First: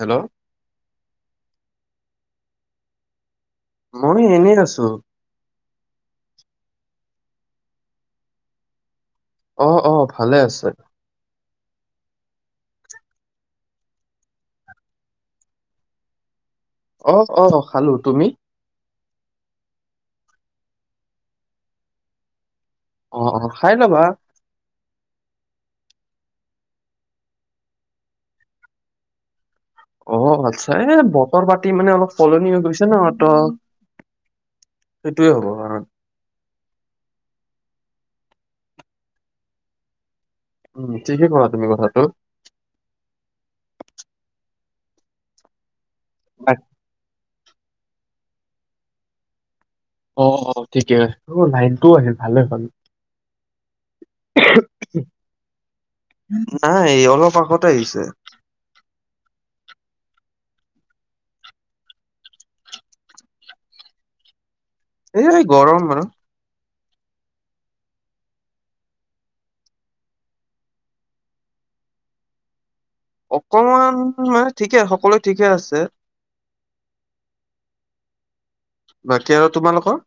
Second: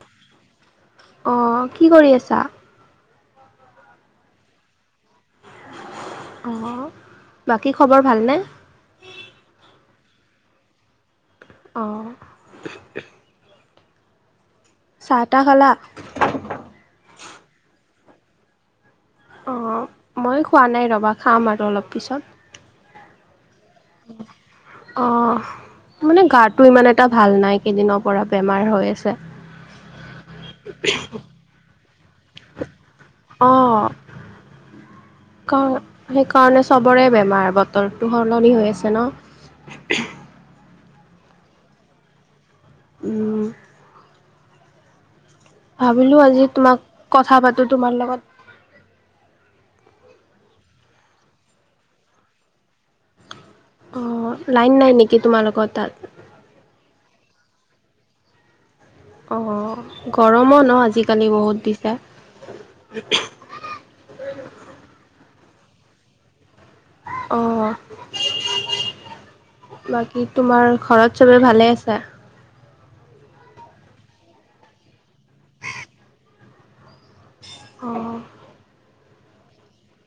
Hello. অ কি কৰি আছা। মই এনেই আছো। অ বাকী খবৰ ভালনে অ অ ভালে আছে। অ [unintelligible] চাহ টাহ খালা। অ অ খালো তুমি। অঁ মই খোৱা নাই ৰবা খাম আৰু অলপ পিছত। অ অ খাই ল'বা। অ মানে গাটো ইমান এটা ভাল নাই কেইদিনৰ পৰা বেমাৰ হৈ আছে। অ আচ্ছা এই বতৰ পাতি মানে অলপ সলনি হৈ গৈছে ন। ত অঁ সেইটোয়ে হ'ব ক। কাৰণ সেইকাৰণে চবৰে বেমাৰ বতৰটো সলনি হৈ আছে ন। উম ঠিকে কলা তুমি কথাটো ওম ভাবিলো আজি তোমাক কথা পাতো তোমাৰ লগত অ অ ঠিকে অ লাইন টোও আহিল ভালে হ'ল অ লাইন নাই নিকি তোমালোকৰ তাত নাই অলপ আগতে আহিছে অ গৰমো ন আজিকালি বহুত দিছে। এই গৰম আৰু অ' বাকী তোমাৰ ঘৰত চবে ভালে আছা। অকমান মানে ঠিকে সকলোৱো ঠিকে আছে। অ। বাকী আৰু তোমালোকৰ।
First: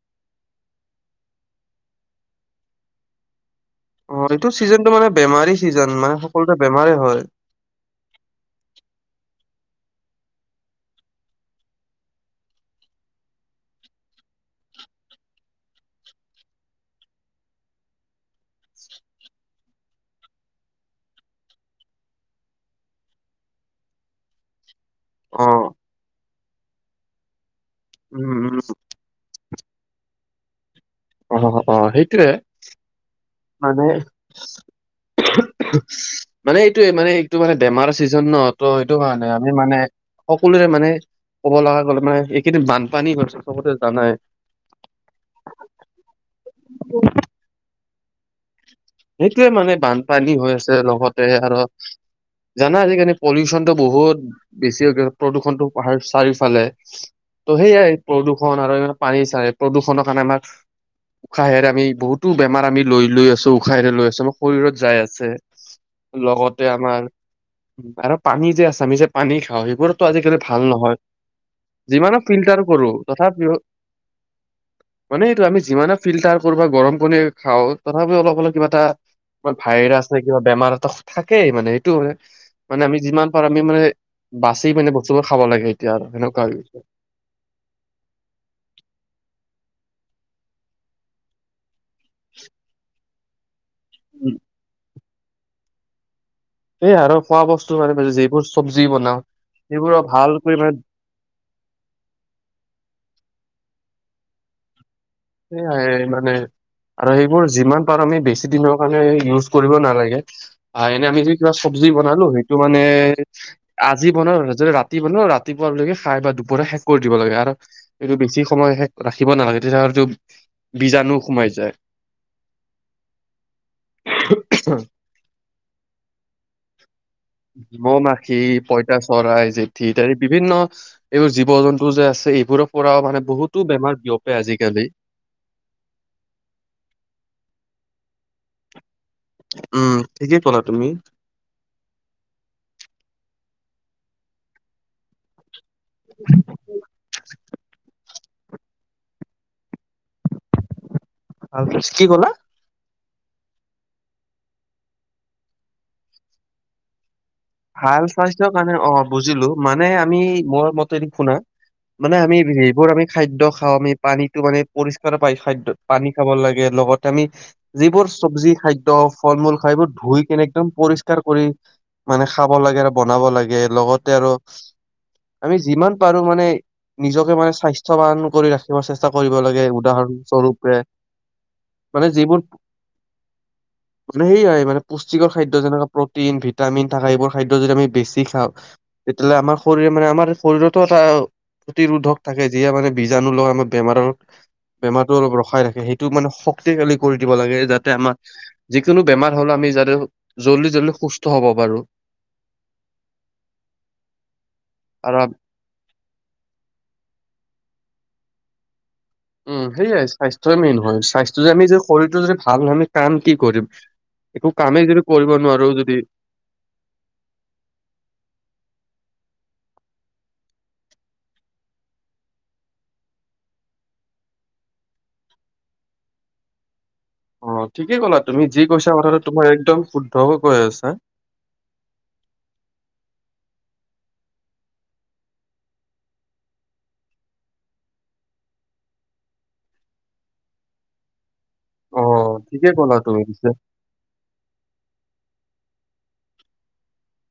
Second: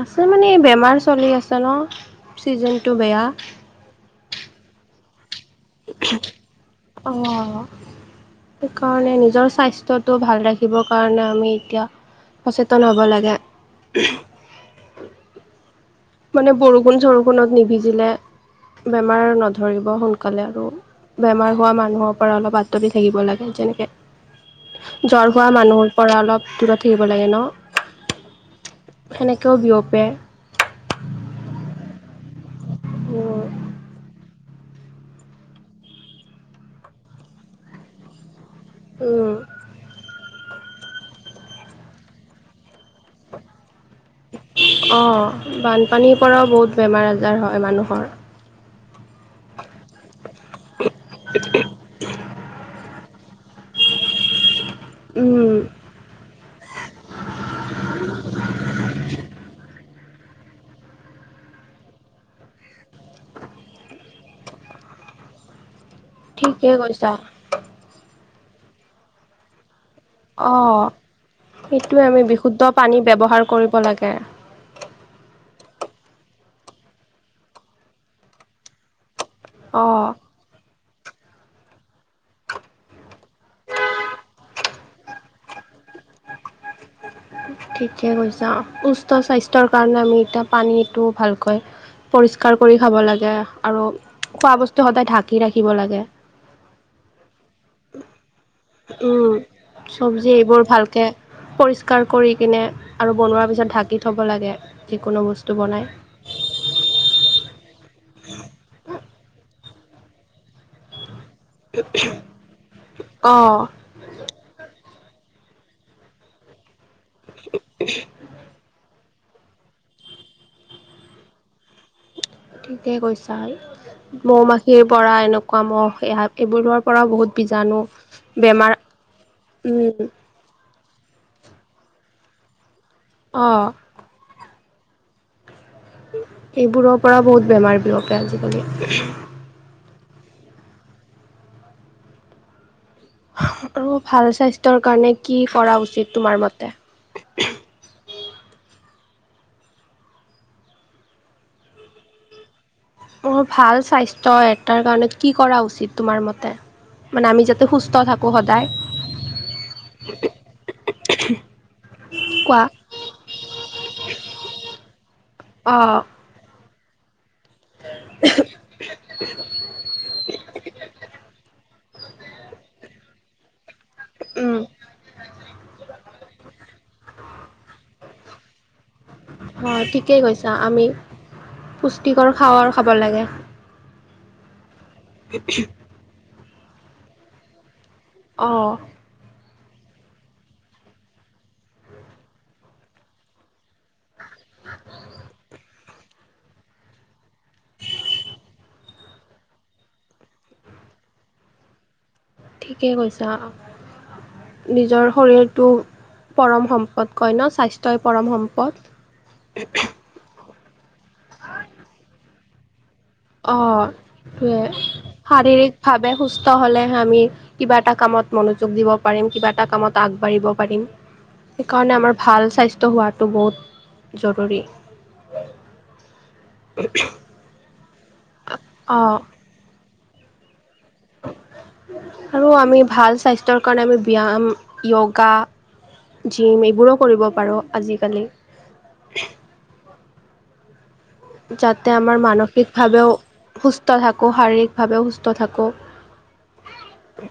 আছে মানে বেমাৰ চলি আছে ন ছিজনটো বেয়া। অ এইটো ছিজনটো মানে বেমাৰী ছিজন মানে সকলোতে বেমাৰে হয়। অ', সেইকাৰণে নিজৰ স্বাস্থ্যটো ভাল ৰাখিবৰ কাৰণে আমি এতিয়া সচেতন হ'ব লাগে। মানে বৰষুণ চৰষুণত নিবিজিলে বেমাৰ নধৰিব সোনকালে আৰু বেমাৰ হোৱা মানুহৰ পৰা অলপ আঁতৰি থাকিব লাগে যেনেকে জ্বৰ অ হোৱা মানুহৰ পৰা অলপ দূৰত থাকিব লাগে ন উম উম সেনেকেও বিয়পে অ অ সেইটোৱে উম মানে মানে এইটোয়ে মানে এইটো মানে বেমাৰ ছিজন ন ত' সেইটো কাৰণে উম। আমি মানে সকলোৰে মানে ক'ব লগা গ'লে মানে এইকেইদিন বানপানী হৈছে চবতে জানাই অঁ, বানপানীৰ পৰাও বহুত বেমাৰ আজাৰ হয় মানুহৰ। সেইটোৱে মানে বান- পানী হৈ আছে লগতে আৰু জানা আজিকালি পলিউচনতটো বহুত বেছি। উম প্ৰদূষণটো পাহাৰ চাৰিওফালে ত' সেয়াই প্ৰদূষণ আৰু পানী চাৰে প্ৰদূষণৰ কাৰণে আমাৰ উৎসাহেৰে আমি বহুতো বেমাৰ আমি লৈ লৈ আছো উসাই লৈ আছো, আমাৰ শৰীৰত যাই আছে লগতে ঠিকে কৈছা। আমাৰ- আৰু পানী যে আছে, আমি যে পানী খাওঁ সেইবোৰ- আজিকালি ভাল অঁ নহয়, সেইটোৱে যিমানে আমি বিশুদ্ধ ফিল্টাৰ কৰো পানী ব্যৱহাৰ তথাপিও। কৰিব লাগে। মানে এইটো আমি যিমানে ফিল্টাৰ কৰো বা গৰম পানী খাওঁ তথাপিও অলপ অলপ কিবা এটা- অঁ ভাইৰাছ ন কিবা বেমাৰ এটা থাকেই মানে সেইটো মানে- মানে আমি যিমান পাৰো আমি মানে বাচি মানে বস্তুবোৰ খাব লাগে, এতিয়া আৰু সেনেকুৱা হৈ গ- ঠিকে কৈছা সুস্থ স্বাস্থ্যৰ কাৰণে আমি এতিয়া পানীটো ভালকৈ- পৰিষ্কাৰ কৰি খাব লাগে, আৰু খোৱা বস্তু সদায় ঢাকি ৰাখিব লাগে। এই আৰু খোৱা বস্তু মানে ব যিবোৰ- চব্জি বনাও উম, সেইবোৰৰ ভাল চব্জি কৰি এইবোৰ মানে ভালকে- পৰিষ্কাৰ কৰি কিনে আৰু বনোৱাৰ পিছত ঢাকি থ'ব লাগে, যিকোনো বস্তু। বনাই। সেয়াই মানে। আৰু সেইবোৰ যিমান পাৰো আমি বেছি দিনৰ কাৰণে ইউজ কৰিব নালাগে, আহ এনে আমি যদি- কিবা চব্জি বনালো, সেইটো মানে- অঁ আজি বনাওঁ যদি ৰাতি বনাওঁ ৰাতিপুৱকে খাই বা দুপৰীয়া শেষ কৰি দিব লাগে আৰু এইটো বেছি সময় শেষ। ৰাখিব নালাগে তেতিয়া আৰুটো- বীজাণু সোমাই যায়। ঠিকে কৈছা মৌ মাখিৰ পৰা এনেকুৱা মহ এইবোৰ লোৱাৰ পৰা বহুত। বিজাণু বেমাৰ। এয়া চৰাই জেঠি উম ইত্যাদি বিভিন্ন এইবোৰ জীৱ জন্তু যে আছে এইবোৰৰ পৰাও মানে। অ বহুতো বেমাৰ বিয়পে আজিকালি। এইবোৰৰ পৰা বহুত বেমাৰ বিয়পে আজিকালি। উম ঠিকেই কলা তুমি। আৰু ভাল স্বাস্থ্যৰ কাৰণে কি কৰা উচিত তোমাৰ মতে- [inaudible] তাপিছত, কি কলা? মোৰ ভাল স্বাস্থ্য এটাৰ কাৰণে কি কৰা উচিত তোমাৰ মতে মানে আমি সুস্থ ভাল থাকোঁ স্বাস্থ্যৰ সদায় কাৰণে অঁ বুজিলো মানে আমি মোৰ মতেদি শুনা- মানে আমি কোৱা সবোৰ আমি খাদ্য খাওঁ আমি পানীতো মানে পৰিষ্কাৰ পাই খাদ্য অ পানী- খাব লাগে, লগতে আমি- যিবোৰ চব্জি খাদ্য ফল মূল খাই, এইবোৰ ধুই কেনে একদম পৰিষ্কাৰ কৰি- মানে খাব লাগে আৰু বনাব লাগে লগতে আৰু। উম আমি যিমান পাৰো মানে নিজকে মানে স্বাস্থ্যৱান কৰি ৰাখ- চেষ্টা কৰিব লাগে অ উদাহৰণ ঠিকেই কৈছা স্বৰূপে- আমি মানে পুষ্টিকৰ যিবোৰ, খাৱাৰ খাব লাগে মানে হেৰি হয় মানে পুষ্টিকৰ খাদ্য যেনেকুৱা- প্ৰটিন ভিটামিন থকা এইবোৰ খাদ্য যদি আমি বেছি খাওঁ। অ তেতিয়াহ'লে আমাৰ শৰীৰ মানে আমাৰ শৰীৰতো এটা। প্ৰতিৰোধক থাকে, যিয়ে মানে বীজাণু ল আমাৰ বেমাৰৰ বেমাৰতো অলপ ৰখাই ৰাখে, সেই- টো মানে শক্তিশালী কৰি দিব লাগে যাতে আমাৰ- যিকোনো বেমাৰ হ'লে আমি যাতে জল্দি জল্দি সুস্থ হব পাৰো। ঠিকে কৈছা, নিজৰ আৰু আম- শৰীৰ- তটো পৰম সম্পদ কয় ন, স্বাস্থ্যই পৰম সম্পদ। উম সেয়াই, স্বাস্থ্যয়ই মেইন হয় স্বাস্থ্য যদি আমি শৰিটো যদি ভাল ন হয় আমি- কাম কি কৰিম? অ' একো সেইটোৱে কামেই যদি কৰিব নোৱাৰো যদি- শাৰীৰিকভাৱে সুস্থ হলেহে আমি কিবা এটা কামত মনোযোগ দিব পাৰিম, কিবা এটা কামত আগবাঢ়িব পাৰিম। সেইকাৰণে আমাৰ ভাল স্বাস্থ্য হোৱাটো বহুত, জৰুৰী। [unintelligible] অ' ঠিকে ক'লা তুমি। যি কৈছা অ' কথাটো তোমাৰ একদম শুদ্ধকে কৈ আছা। আৰু আমি ভাল স্বাস্থ্যৰ কাৰণে আমি ব্যায়াম, য়োগা। জিম এইবোৰো কৰিব পাৰোঁ আজিকালি। যাতে অ আমাৰ ঠিকে ক'লা মানসিকভাৱেও তুমি পিছে সুস্থ সুস্থ থাকোঁ, শাৰীৰিকভাৱেও সুস্থ থাকোঁ।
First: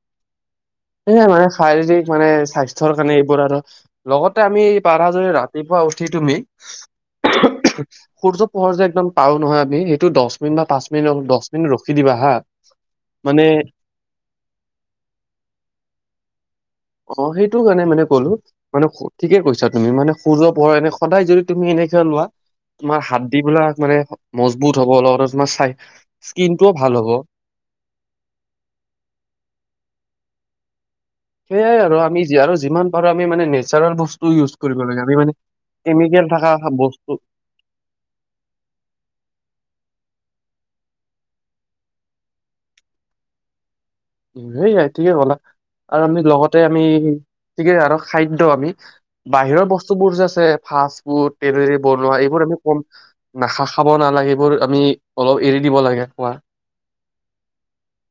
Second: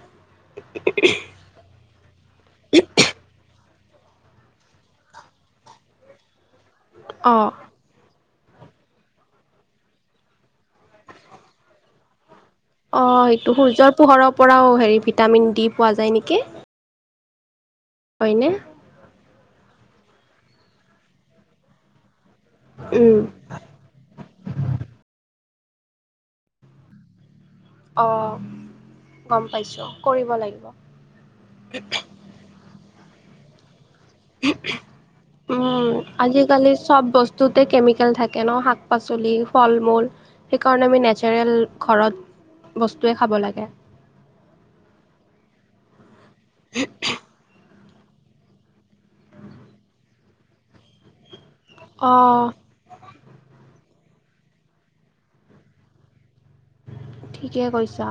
[unintelligible] শাৰীৰিক মানে স্বাস্থ্যৰ কাৰণে এইবোৰ আৰু, লগতে আমি, পাৰা যদি ৰাতিপুৱা উঠি তুমি। অ'। সূৰ্য পোহৰ যে একদম পাও নহয় আমি! সেইটোত দহ মিনিট বা পাঁচ মিনিট, দহ মিনিট ৰখি দিবা হা। অ' মানে সেইটো সূৰ্যৰ পোহৰৰ পৰাও হেৰি ভিটামিন-ডি পোৱা যায় নেকি? অ' সেইটো কাৰণে মানে ক'লো। হয়নে? মানে ঠিকে কৈছা তুমি। মানে সূৰ্য পোহৰ এনে সদায় যদি তুমি এনেকে লোৱা। তোমাৰ উম হাৰ্ডিবিলাক মানে মজবুত হ'ব, লগতে তোমাৰ চাই স্কিনটোও ভাল হ'ব। অ' গম পাইছো, কৰিব লাগিব। সেয়াই আৰু। আমি আৰু যিমান পাৰো আমি মানে নেচাৰেল বস্তু ইউজ কৰিব লাগে। আমি মানে, কেমিকেল থকা বস্তু। তে কেমিকেল থাকে ন? শাক-পাচলি, ফল-মূল। সেইকাৰণে আমি নেচাৰেল ঘৰত, বস্তুৱে খাব লাগে। সেয়াই ঠিকে ক'লা। আৰু আমি লগতে আমি ঠিকে আৰু খাদ্য আমি, বাহিৰৰ বস্তুবোৰ যে আছে ফাষ্টফুড, তেলেৰে বনোৱা, এইবোৰ আমি অ কম, নাখা-খাব নালাগে। এইবোৰ আমি অলপ এৰি দিব লাগে খোৱা। ঠিকে কৈছা।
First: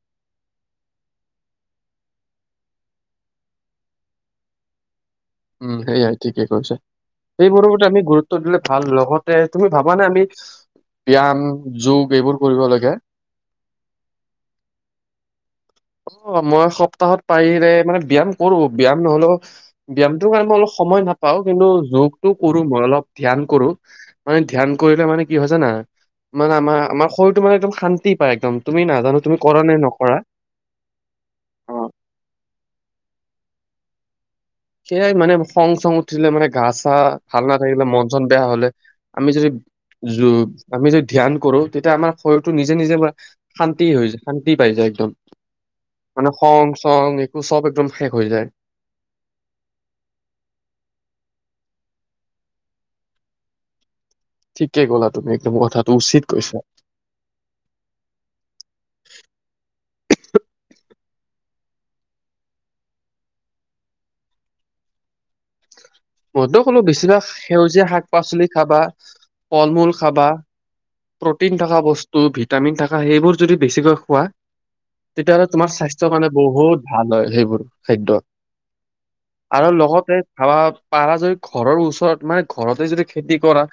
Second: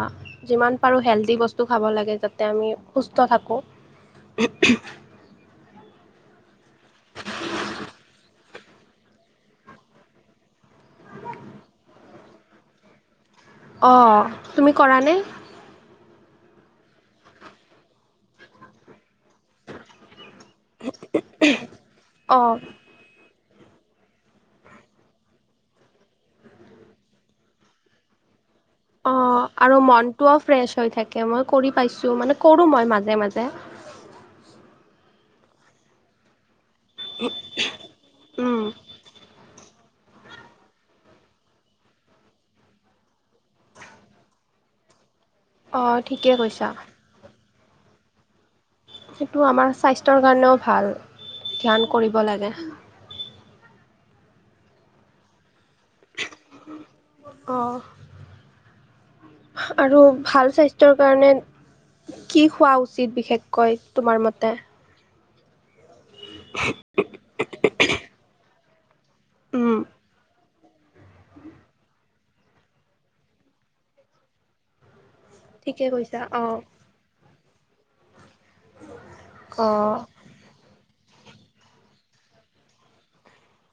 যিমান পাৰোঁ হেল্ডি বস্তু খাব লাগে, যাতে আমি সুস্থ থাকোঁ। [unintelligible] উম সেয়াই ঠিকেই কৈছে। সেইবোৰতে আমি গুৰুত্ব দিলে ভাল। লগতে তুমি ভাবানে? আমি ব্যায়াম, যোগ এইবোৰ কৰিব লাগে। অ'। তুমি কৰানে? অ' মই সপ্তাহত পাৰিলে, মানে ব্যায়াম কৰো। ব্যায়াম নহ'লেও ব্যায়ামটোৰ কাৰণে মই অলপ সময় নাপাওঁ, কিন্তু যোগটো অ কৰো মই অলপ। ধ্যান কৰো, মানে ধ্যান কৰিলে মানে কি হয় জানা? মানে আমাৰ, আমাৰ শৰীৰটো মানে একদম শান্তি পায় একদম। তুমি অ নাজানো তুমি কৰা নে আৰু নকৰা? মনটোও ফ্ৰেছ হৈ থাকে। মই কৰি অ পাইছোঁ। মানে কৰোঁ মই মাজে মাজে। সেয়াই মানে, খং-চং উঠিলে মানে গা-চা ভাল নাথাকিলে, মন-চন বেয়া উম হ'লে। আমি যদি আমি যদি ধ্যান কৰো, তেতিয়া আমাৰ শৰীৰটো নিজে নিজে। শান্তি হৈ যায়। শান্তি পাই যায় একদম। অঁ মানে ঠিকে কৈছা খং-চং। চব একদম শেষ হৈ যায়। সেইটো আমাৰ স্বাস্থ্যৰ কাৰণেও ভাল। ধ্যান কৰিব লাগে। ঠিকে ক'লা তুমি একদম কথাটো। উচিত কৈছা। অ'। আৰু ভাল স্বাস্থ্যৰ কাৰণে কি খোৱা উচিত? বিশেষকৈ তোমাৰ মতে মইতো ক'লো বেছিভাগ সেউজীয়া শাক-পাচলি খাবা, উম ফল-মূল খাবা। প্ৰ'টিন থকা বস্তু, ভিটামিন থকা সেইবোৰ যদি বেছিকৈ খোৱা। তেতিয়াহ'লে তোমাৰ ঠিকে স্বাস্থ্যৰ কৈছা কাৰণে অঁ বহুত ভাল হয় সেইবোৰ খাদ্য। আৰু অঁ লগতে ভাবা পাৰা যদি ঘৰৰ ওচৰত, মানে ঘৰতে যদি খেতি কৰা!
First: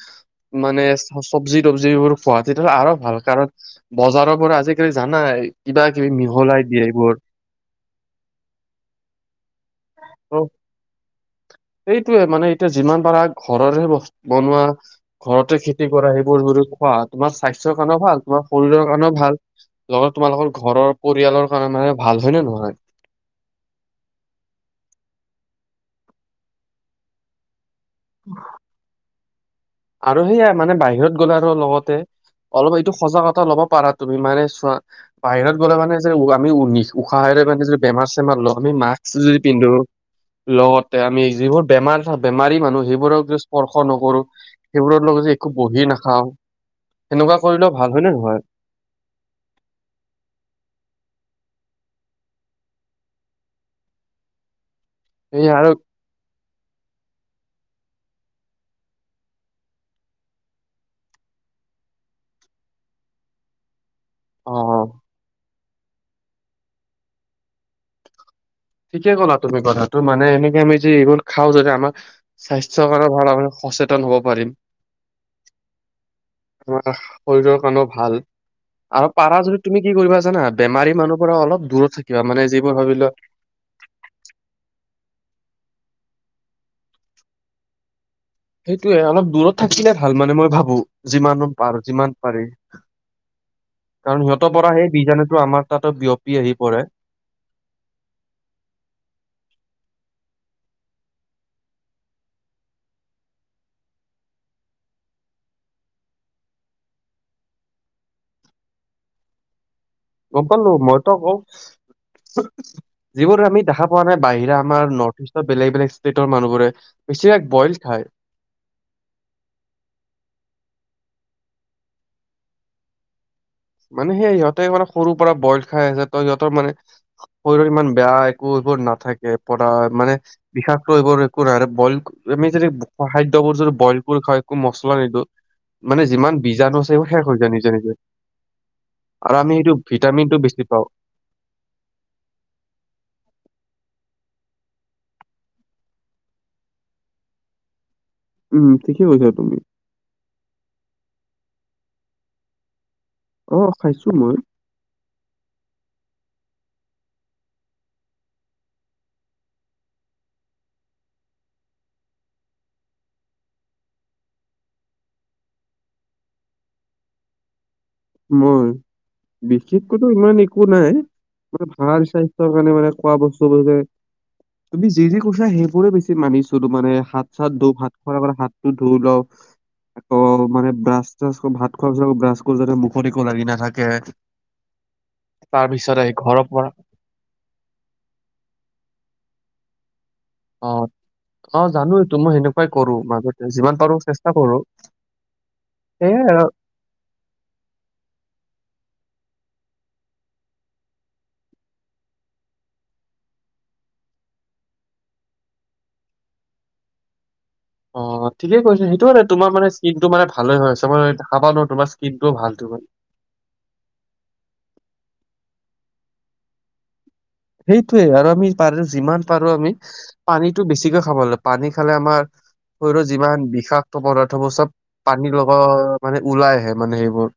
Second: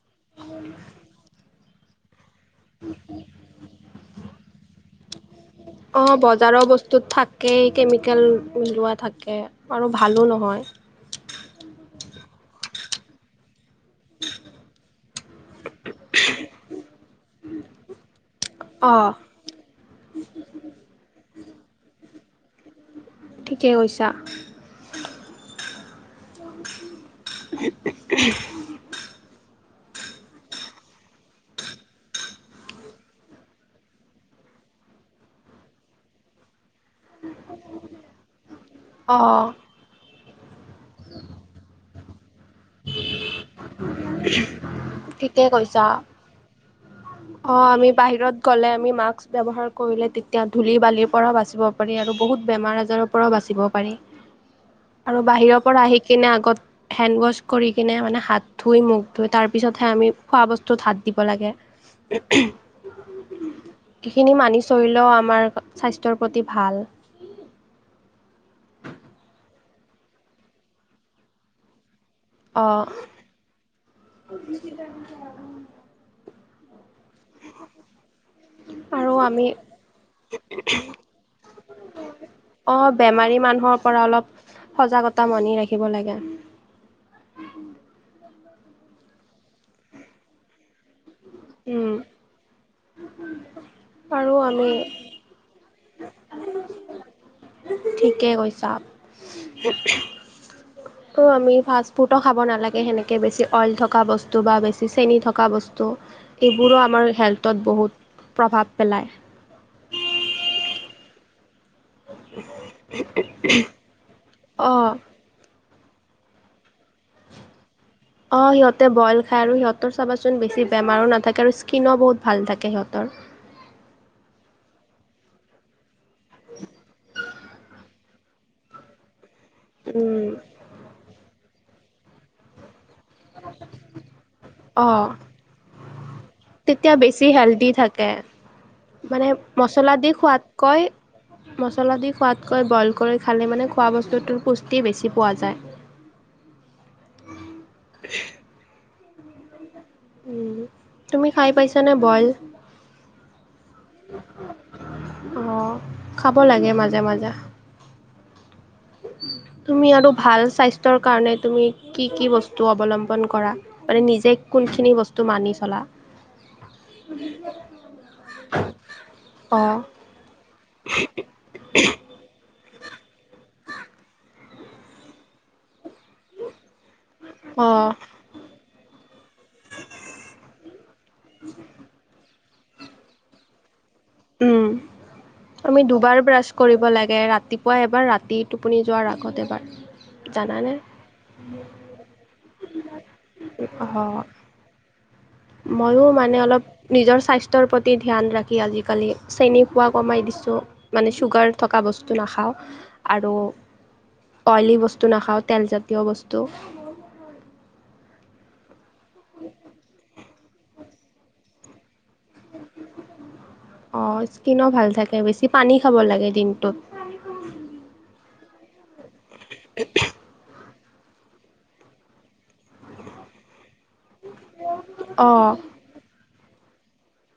মানে চব্জি চব্জিবোৰ খোৱা তেতিয়াহ'লে আৰু ভাল। কাৰণ বজাৰৰ পৰা আজিকালি জানাই, কিবাকিবি মিহলাই দিয়ে এইবোৰ। তাকেই কেমিকেল মিহলোৱা থাকে আৰু ভালো ত নহয় সেইটোয়ে মানে এতিয়া যিমান পাৰা ঘৰৰে বচ বনোৱা ঘৰতে খেতি কি কৰা সেইবোৰ যদি তোমাৰ স্বাস্থ্যৰ কাৰণেও ভাল তোমাৰ শৰীৰৰ অঁ কাৰণেও ভাল লগত তোমালোকৰ ঘৰৰ পৰিয়ালৰ কাৰণে মানে ভাল হয় নে নহয়? ঠিকে কৈছা। [unintelligible] আৰু সেয়াই মানে বাহিৰত গ'লে আৰু লগতে অলপ এইটো সজাগতা ল'ব পাৰা তুমি মানে চোৱা বাহিৰত গ'লে মানে যে আমি উ নিছ উশাহেৰে মানে যদি বেমাৰ চেমাৰ লওঁ আমি মাক্স অঁ যদি পিন্ধো লগতে আমি যিবোৰ বেমাৰ বেমাৰী মানুহ সেইবোৰক স্পৰ্শ নকৰো সেইবোৰৰ লগত যদি একো বহি নাখাওঁ সেনেকুৱা অ কৰিলেও আমি ভাল হয় নে বাহিৰত নহয় গলে আমি মাস্ক ব্যৱহাৰ কৰিলে তেতিয়া ধূলি বালিৰ পৰাও বাচিব পাৰি আৰু বহুত বেমাৰ আজাৰৰ পৰাও বাচিব পাৰি আৰু বাহিৰৰ পৰা আহি কিনে আগত হেণ্ড ৱাছ কৰি কিনে মানে হাত ধুই মুখ ধুই তাৰ পিছতহে আমি খোৱা বস্তুত হাত দিব লাগে [unintelligible] সেইখিনি অ মানি চলিলেও আমাৰ স্বাস্থ্যৰ প্ৰতি ভাল ঠিকে ক'লা তুমি কথাটো মানে এনেকে আমি যে এইবোৰ খাওঁ যদি আমাক স্বাস্থ্যৰ অ' কাৰণে ভাল আমি সচেতন হব পাৰিম আমা কাখ শৰীৰৰ কাৰণেও ভাল আৰু পাৰা যদি তুমি কি কৰিবা জানা বেমাৰী মানুহ পৰা অলপ দূৰত থাকিবা মানে যিবোৰ ভাবি লোৱ সে মানুহক পৰা অলপ সজাগতা মানি ৰাখিব লাগে সেইটোয়ে অলপ দূৰত থাকিলে ভাল মানে মই ভাবো যিমান পাৰো উম, যিমান পাৰি কাৰণ আৰু সিহঁতৰ আমি পৰা সেই বীজাণুটো আমাৰ তাতো বিয়পি আহি পৰে ঠিকেই কৈছা টো আমি ফাষ্টফুডো খাব নালাগে সেনেকে বেছি অইল থকা বস্তু বা বেছি চেনি থকা বস্তু এইবোৰো আমাৰ হেল্থত বহুত প্ৰভাৱ পেলায় গম পালো মই ত কও যিবোৰ আমি দেখা পোৱা নাই বাহিৰা অ' আমাৰ নৰ্থ ইষ্ট বেলেগ বেলেগ ষ্টেটৰ মানুহ বোৰে বেছিভাগ বইল খায় অ সিহঁতে বইল খায় আৰু সিহঁতৰ চাবাচোন বেছি বেমাৰো নাথাকে আৰু স্কীনো বহুত ভাল থাকে সিহঁতৰ মানে সেই সিহঁতে মানে সৰু পৰা বইল খাই আছে ত সিহঁতৰ মানে শৰীৰত ইমান বেয়া একো এইবোৰ নাথাকে পৰা মানে উম বিষাক্ত এইবোৰ একো নাই বইল আমি যদি ব খোৱা খাদ্যবোৰ যদি বইল কৰি খাই একো মছলা অঁ নিদিওঁ মানে যিমান বিজাণু তেতিয়া আছে এইবোৰ বেছি শেষ হৈ যায় হেল্ডি নিজে নিজে থাকে। মানে আৰু আমি সেইটো মছলা দি ভিটামিন টো বেছি খোৱাতকৈ পাওঁ মছলা দি খোৱাতকৈ বইল কৰি খালে মানে খোৱা বস্তুটোৰ পুষ্টি বেছি পোৱা যায় [unintelligible] উম ঠিকেই কৈছা তুমি উম তুমি খাই পাইছানে বইল অ খাইছো মই অ খাব লাগে মাজে মাজে তুমি আৰু ভাল স্বাস্থ্যৰ কাৰণে তুমি কি কি বস্তু অৱলম্বন কৰা মানে নিজে কোনখিনি বস্তু মানি চলা মই অঁ বিশেষকৈ টো ইমান একো নাই মানে ভাল স্বাস্থ্যৰ কাৰণে মানে খোৱা বস্তুবোৰ যে তুমি যি যি কৈছা সেইবোৰে বেছি মানিছিলো মানে হাত চাত ধু অঁ হাত খোৱাৰ আগত হা ধুই লও আকৌ মানে ব্ৰাছ চাচ ভাত খোৱাৰ পিছত ব্ৰাছ কৰো যাতে মুখ একো লাগি নাথাকে। উম তাৰ আমি পিছত আহি দুবাৰ ঘৰৰ ব্ৰাছ পৰা কৰিব লাগে ৰাতি পুৱা এবাৰ ৰাতি টোপুনি যোৱাৰ আগত এবাৰ। অ জানানে অ জানো এইটো মই সেনেকুৱাই কৰো মাজতে যিমান অহ পাৰো চেষ্টা কৰো। ময়ো সেয়াই আৰু মানে অলপ নিজৰ স্বাস্থ্যৰ প্ৰতি ধ্যান ৰাখি আজিকালি চেনি খোৱা কমাই দিছোঁ মানে চুগাৰ থকা বস্তু নাখাওঁ আৰু অইলী বস্তু নাখাওঁ তেলজাতীয় বস্তু অ ঠিকেই কৈছে সেইটোমানে তোমাৰ মানে স্কিনটো মানে ভালে হৈ আছে মই দেখা পাওঁ ন তোমাৰ স্কিনটো ভাল মানে। অ স্কিনো ভাল থাকে বেছি পানী খাব লাগে দিনটোত। সেইটোয়ে আৰু আমি পাৰে যিমান পাৰো আমি পানীটো বেছিকৈ খাব ললে পানী খালে আমাৰ শৰীৰৰ যিমান বিষা ক্ত পদাৰ্থবোৰ চব পানী অঁ লগা মানে ওলাই আহে মানে সেইবোৰ।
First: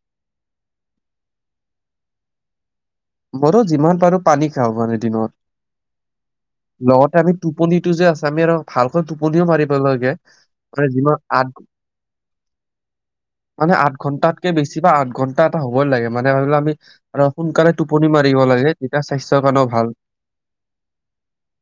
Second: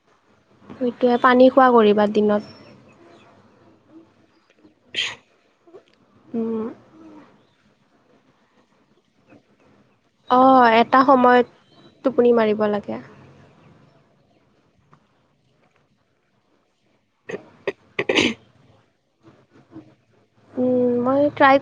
সেইটোৱে পানী খোৱা কৰিবা দিনত। মৰো যিমান পাৰো পানী খাওঁ মানে দিনত। লগতে আমি টোপনিটো যে আছে আমি আৰু ভালকৈ টোপনিও মাৰিব লাগে। অ মানে এটা যিমান সময়ত আঠ টোপনি মাৰিব লাগে। মানে আঠ ঘণ্টাতকে বেছি বা আঠ ঘণ্টা এটা হ'বই লাগে মানে ধৰি লোৱা আমি আৰু সোনকালে টোপনি মাৰিব লাগে তেতিয়া স্বাস্থ্যৰ কাৰণেও ভাল। উম মই ট্ৰাই